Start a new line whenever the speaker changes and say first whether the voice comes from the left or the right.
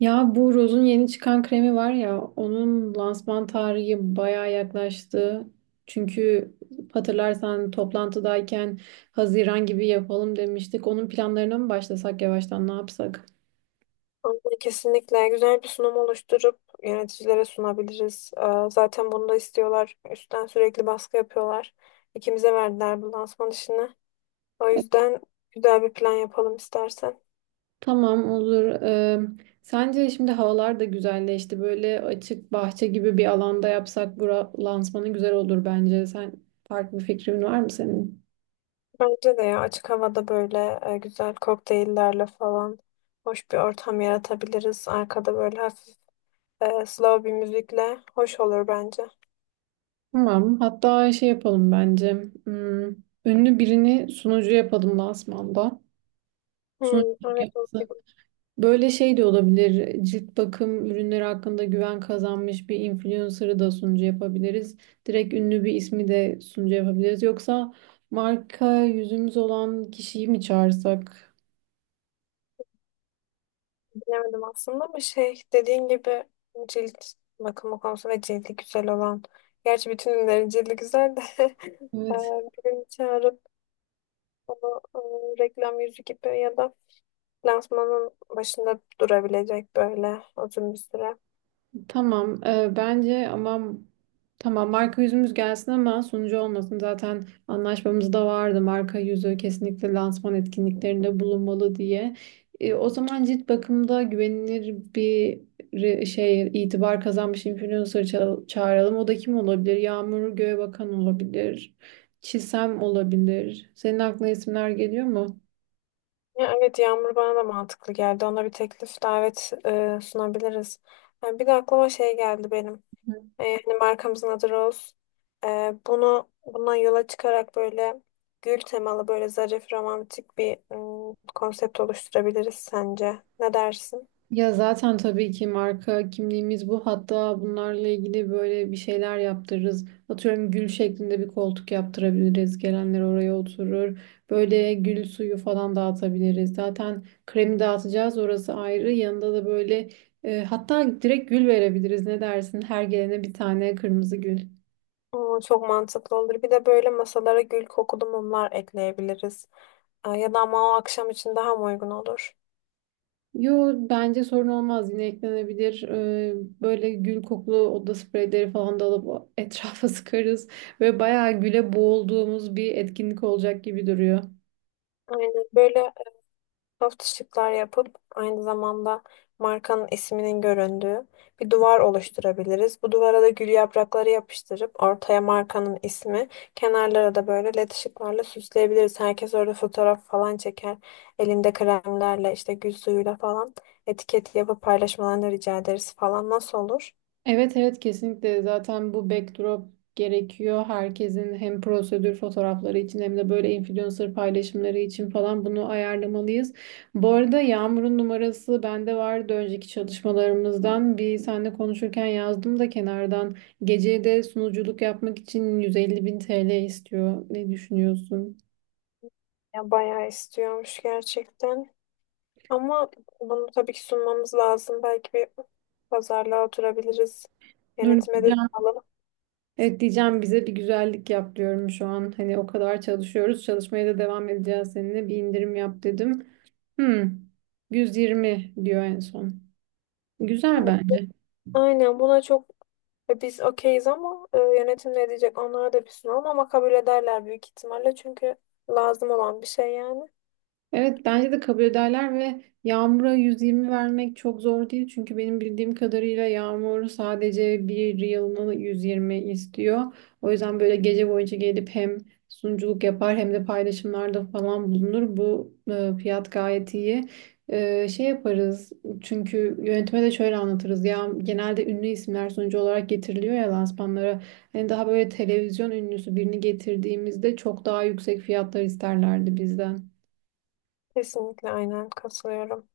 right: Ya bu Rose'un yeni çıkan kremi var ya onun lansman tarihi bayağı yaklaştı. Çünkü hatırlarsan toplantıdayken Haziran gibi yapalım demiştik. Onun planlarına mı başlasak yavaştan ne yapsak?
left: Aynen, kesinlikle güzel bir sunum oluşturup yöneticilere sunabiliriz. Zaten bunu da istiyorlar. Üstten sürekli baskı yapıyorlar. İkimize verdiler bu lansman işini. O yüzden güzel bir plan yapalım istersen.
right: Tamam olur. Sence şimdi havalar da güzelleşti. Böyle açık bahçe gibi bir alanda yapsak bura lansmanı güzel olur bence. Sen farklı bir fikrin var mı senin?
left: Bence de ya açık havada böyle güzel kokteyllerle falan hoş bir ortam yaratabiliriz. Arkada böyle hafif slow bir müzikle hoş olur bence.
right: Tamam. Hatta şey yapalım bence. Hmm, ünlü birini sunucu yapalım lansmanda.
left: Hmm,
right: Sunuculuk
left: evet,
right: yapması. Böyle şey de olabilir. Cilt bakım ürünleri hakkında güven kazanmış bir influencer'ı da sunucu yapabiliriz. Direkt ünlü bir ismi de sunucu yapabiliriz. Yoksa marka yüzümüz olan kişiyi mi çağırsak?
left: bilemedim aslında ama şey dediğin gibi cilt bakımı konusu ve cildi güzel olan. Gerçi bütün ürünlerin cildi güzel de
right: Evet.
left: birini çağırıp onu reklam yüzü gibi ya da lansmanın başında durabilecek böyle uzun bir süre.
right: Tamam, bence ama tamam marka yüzümüz gelsin ama sunucu olmasın. Zaten anlaşmamızda vardı marka yüzü kesinlikle lansman etkinliklerinde bulunmalı diye. O zaman cilt bakımda güvenilir bir şey itibar kazanmış influencer çağıralım. O da kim olabilir? Yağmur Göğebakan olabilir. Çisem olabilir. Senin aklına isimler geliyor mu?
left: Ya evet, Yağmur bana da mantıklı geldi. Ona bir teklif davet sunabiliriz. Ha, bir de aklıma şey geldi benim. Hani markamızın adı Rose. E, bunu Bundan yola çıkarak böyle gül temalı böyle zarif romantik bir konsept oluşturabiliriz sence. Ne dersin?
right: Ya zaten tabii ki marka kimliğimiz bu. Hatta bunlarla ilgili böyle bir şeyler yaptırırız. Atıyorum gül şeklinde bir koltuk yaptırabiliriz. Gelenler oraya oturur. Böyle gül suyu falan dağıtabiliriz. Zaten kremi dağıtacağız orası ayrı. Yanında da böyle hatta direkt gül verebiliriz. Ne dersin? Her gelene bir tane kırmızı gül.
left: Oo, çok mantıklı olur. Bir de böyle masalara gül kokulu mumlar ekleyebiliriz. Ya da ama o akşam için daha mı uygun olur?
right: Yo bence sorun olmaz yine eklenebilir. Böyle gül kokulu oda spreyleri falan da alıp etrafa sıkarız. Ve bayağı güle boğulduğumuz bir etkinlik olacak gibi duruyor.
left: Aynen böyle şıklar yapıp aynı zamanda markanın isminin göründüğü bir duvar oluşturabiliriz. Bu duvara da gül yaprakları yapıştırıp ortaya markanın ismi, kenarlara da böyle led ışıklarla süsleyebiliriz. Herkes orada fotoğraf falan çeker. Elinde kremlerle işte gül suyuyla falan etiket yapıp paylaşmalarını rica ederiz falan. Nasıl olur?
right: Evet, evet, kesinlikle zaten bu backdrop gerekiyor. Herkesin hem prosedür fotoğrafları için hem de böyle influencer paylaşımları için falan bunu ayarlamalıyız. Bu arada Yağmur'un numarası bende vardı önceki çalışmalarımızdan. Bir seninle konuşurken yazdım da kenardan. Geceye de sunuculuk yapmak için 150 bin TL istiyor. Ne düşünüyorsun?
left: Ya bayağı istiyormuş gerçekten. Ama bunu tabii ki sunmamız lazım. Belki bir pazarlığa oturabiliriz.
right: Dur
left: Yönetime de
right: diyeceğim.
left: alalım.
right: Evet diyeceğim, bize bir güzellik yap diyorum şu an. Hani o kadar çalışıyoruz. Çalışmaya da devam edeceğiz seninle. Bir indirim yap dedim. Hmm, 120 diyor en son. Güzel bence.
left: Aynen, buna çok biz okeyiz ama yönetim ne diyecek, onlara da bir sunalım ama kabul ederler büyük ihtimalle çünkü lazım olan bir şey yani.
right: Evet bence de kabul ederler ve Yağmur'a 120 vermek çok zor değil. Çünkü benim bildiğim kadarıyla Yağmur sadece bir yılını 120 istiyor. O yüzden böyle gece boyunca gelip hem sunuculuk yapar hem de paylaşımlarda falan bulunur. Bu fiyat gayet iyi. Şey yaparız çünkü yönetime de şöyle anlatırız. Ya genelde ünlü isimler sunucu olarak getiriliyor ya lansmanlara. Hani daha böyle televizyon ünlüsü birini getirdiğimizde çok daha yüksek fiyatlar isterlerdi bizden.
left: Kesinlikle aynen katılıyorum.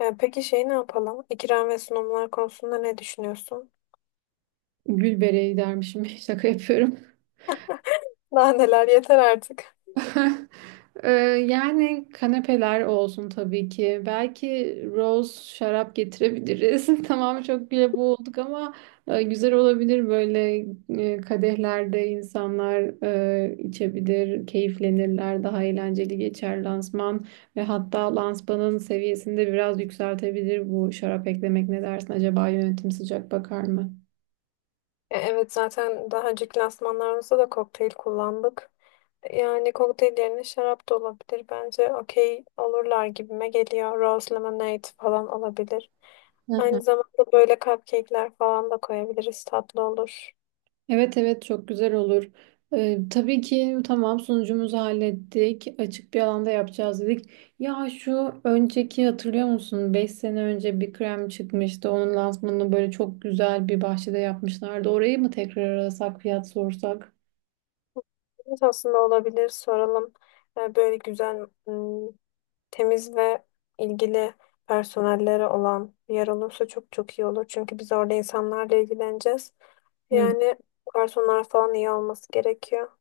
left: Peki şey ne yapalım? İkram ve sunumlar konusunda ne düşünüyorsun?
right: Gül bereyi dermişim. Şaka yapıyorum.
left: Daha neler, yeter artık.
right: Ee, yani kanepeler olsun tabii ki. Belki rose şarap getirebiliriz. Tamam çok güle boğulduk ama güzel olabilir, böyle kadehlerde insanlar içebilir, keyiflenirler, daha eğlenceli geçer lansman ve hatta lansmanın seviyesini de biraz yükseltebilir bu şarap eklemek. Ne dersin, acaba yönetim sıcak bakar mı?
left: Evet, zaten daha önceki lansmanlarımızda da kokteyl kullandık. Yani kokteyl yerine şarap da olabilir. Bence okey olurlar gibime geliyor. Rose lemonade falan olabilir. Aynı zamanda böyle cupcake'ler falan da koyabiliriz. Tatlı olur.
right: Evet, evet, çok güzel olur. Tabii ki, tamam, sunucumuzu hallettik. Açık bir alanda yapacağız dedik. Ya şu önceki hatırlıyor musun? 5 sene önce bir krem çıkmıştı. Onun lansmanını böyle çok güzel bir bahçede yapmışlardı. Orayı mı tekrar arasak, fiyat sorsak?
left: Evet, aslında olabilir. Soralım. Böyle güzel, temiz ve ilgili personelleri olan bir yer olursa çok çok iyi olur. Çünkü biz orada insanlarla ilgileneceğiz. Yani personel falan iyi olması gerekiyor.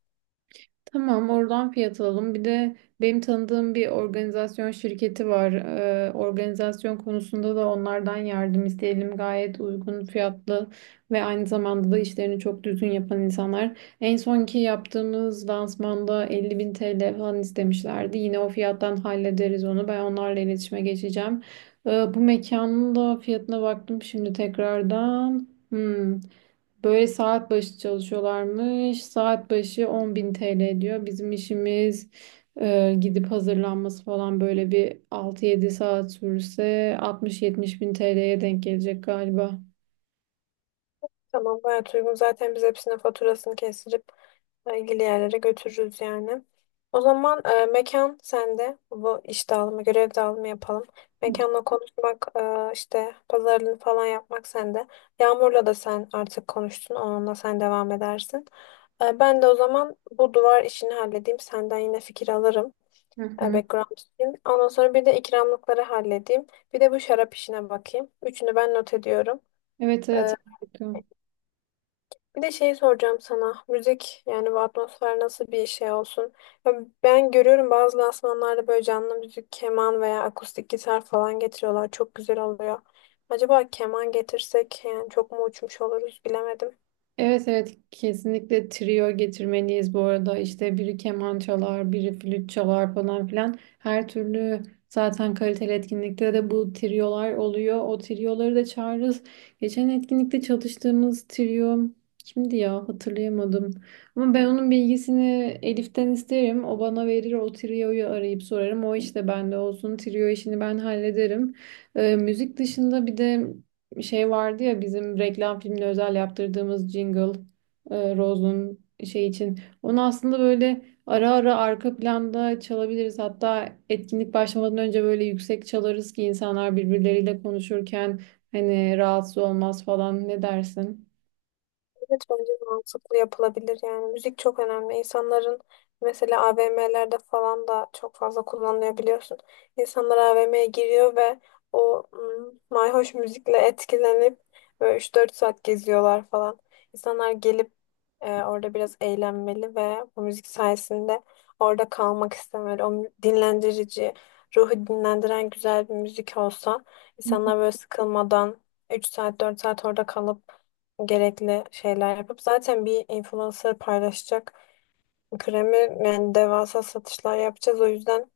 right: Tamam, oradan fiyat alalım. Bir de benim tanıdığım bir organizasyon şirketi var. Organizasyon konusunda da onlardan yardım isteyelim. Gayet uygun fiyatlı ve aynı zamanda da işlerini çok düzgün yapan insanlar. En sonki yaptığımız lansmanda 50 bin TL falan istemişlerdi. Yine o fiyattan hallederiz onu. Ben onlarla iletişime geçeceğim. Bu mekanın da fiyatına baktım şimdi tekrardan. Hmm. Böyle saat başı çalışıyorlarmış. Saat başı 10.000 TL diyor. Bizim işimiz gidip hazırlanması falan böyle bir 6-7 saat sürse altmış 70 bin TL'ye denk gelecek galiba.
left: Tamam, gayet uygun. Zaten biz hepsine faturasını kestirip ilgili yerlere götürürüz yani. O zaman mekan sende. Bu iş dağılımı, görev dağılımı yapalım. Mekanla konuşmak, işte pazarlığını falan yapmak sende. Yağmur'la da sen artık konuştun. Onunla sen devam edersin. Ben de o zaman bu duvar işini halledeyim. Senden yine fikir alırım.
right: Hı hı.
left: Background için. Ondan sonra bir de ikramlıkları halledeyim. Bir de bu şarap işine bakayım. Üçünü ben not ediyorum.
right: Evet,
left: E,
right: evet. Harika.
left: Bir de şey soracağım sana. Müzik yani bu atmosfer nasıl bir şey olsun? Ya ben görüyorum bazı lansmanlarda böyle canlı müzik, keman veya akustik gitar falan getiriyorlar. Çok güzel oluyor. Acaba keman getirsek, yani çok mu uçmuş oluruz bilemedim.
right: Evet, evet, kesinlikle trio getirmeliyiz. Bu arada işte biri keman çalar biri flüt çalar falan filan, her türlü zaten kaliteli etkinlikte de bu triolar oluyor, o trioları da çağırırız. Geçen etkinlikte çalıştığımız trio kimdi ya, hatırlayamadım ama ben onun bilgisini Elif'ten isterim, o bana verir, o trioyu arayıp sorarım. O işte bende olsun, trio işini ben hallederim. Müzik dışında bir de şey vardı ya, bizim reklam filmine özel yaptırdığımız jingle Rose'un şey için. Onu aslında böyle ara ara arka planda çalabiliriz. Hatta etkinlik başlamadan önce böyle yüksek çalarız ki insanlar birbirleriyle konuşurken hani rahatsız olmaz falan. Ne dersin?
left: Evet, bence de mantıklı, yapılabilir yani. Müzik çok önemli. İnsanların mesela AVM'lerde falan da çok fazla kullanılıyor, biliyorsun. İnsanlar AVM'ye giriyor ve o mayhoş müzikle etkilenip böyle 3 4 saat geziyorlar falan. İnsanlar gelip orada biraz eğlenmeli ve bu müzik sayesinde orada kalmak istemeli. Dinlendirici, ruhu dinlendiren güzel bir müzik olsa insanlar böyle sıkılmadan 3 saat 4 saat orada kalıp gerekli şeyler yapıp zaten bir influencer paylaşacak kremi, yani devasa satışlar yapacağız. O yüzden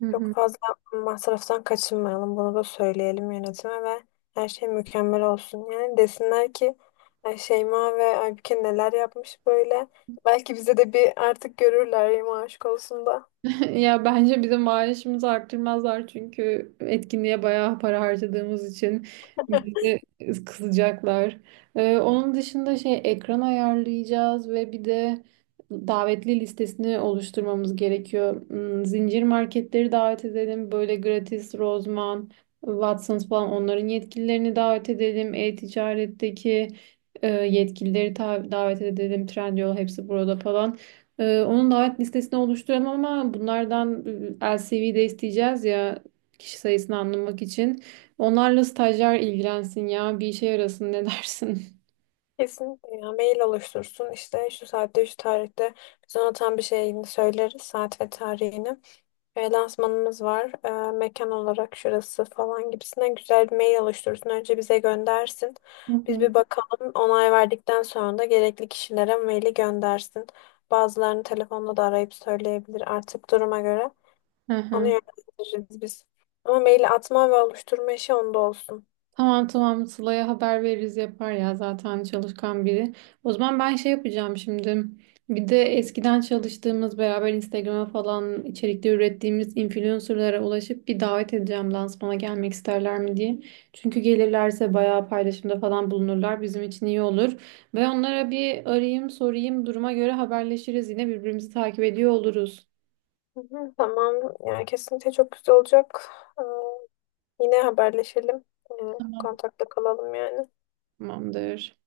right: Hı
left: çok
right: hı.
left: fazla masraftan kaçınmayalım. Bunu da söyleyelim yönetime ve her şey mükemmel olsun. Yani desinler ki "Ay, Şeyma ve Aybüke neler yapmış böyle." Belki bize de bir artık görürler Şeyma, aşk olsun da.
right: Ya bence bizim maaşımızı arttırmazlar çünkü etkinliğe bayağı para harcadığımız için bizi kızacaklar. Onun dışında şey ekran ayarlayacağız ve bir de davetli listesini oluşturmamız gerekiyor. Zincir marketleri davet edelim. Böyle Gratis, Rozman, Watsons falan, onların yetkililerini davet edelim. E-ticaretteki yetkilileri davet edelim. Trendyol, hepsi burada falan. Onun davet listesini oluşturalım ama bunlardan LCV de isteyeceğiz ya, kişi sayısını anlamak için. Onlarla stajyer ilgilensin, ya bir işe yarasın, ne dersin?
left: Kesinlikle, ya mail oluştursun, işte şu saatte şu tarihte, biz ona tam bir şeyini söyleriz, saat ve tarihini. Lansmanımız var. Mekan olarak şurası falan gibisine güzel bir mail oluşturursun. Önce bize göndersin.
right: Hı
left: Biz
right: hı.
left: bir bakalım. Onay verdikten sonra da gerekli kişilere maili göndersin. Bazılarını telefonla da arayıp söyleyebilir artık duruma göre.
right: Hı
left: Onu
right: hı.
left: yönlendiririz biz. Ama maili atma ve oluşturma işi onda olsun.
right: Tamam, tamam, Sıla'ya haber veririz, yapar ya, zaten çalışkan biri. O zaman ben şey yapacağım şimdi. Bir de eskiden çalıştığımız, beraber Instagram'a falan içerikte ürettiğimiz influencerlara ulaşıp bir davet edeceğim lansmana, gelmek isterler mi diye. Çünkü gelirlerse bayağı paylaşımda falan bulunurlar, bizim için iyi olur. Ve onlara bir arayayım sorayım, duruma göre haberleşiriz, yine birbirimizi takip ediyor oluruz.
left: Hı hı, tamam. Yani kesinlikle çok güzel olacak. Yine haberleşelim. E,
right: Tamam.
left: Kontakta kalalım yani.
right: Tamamdır.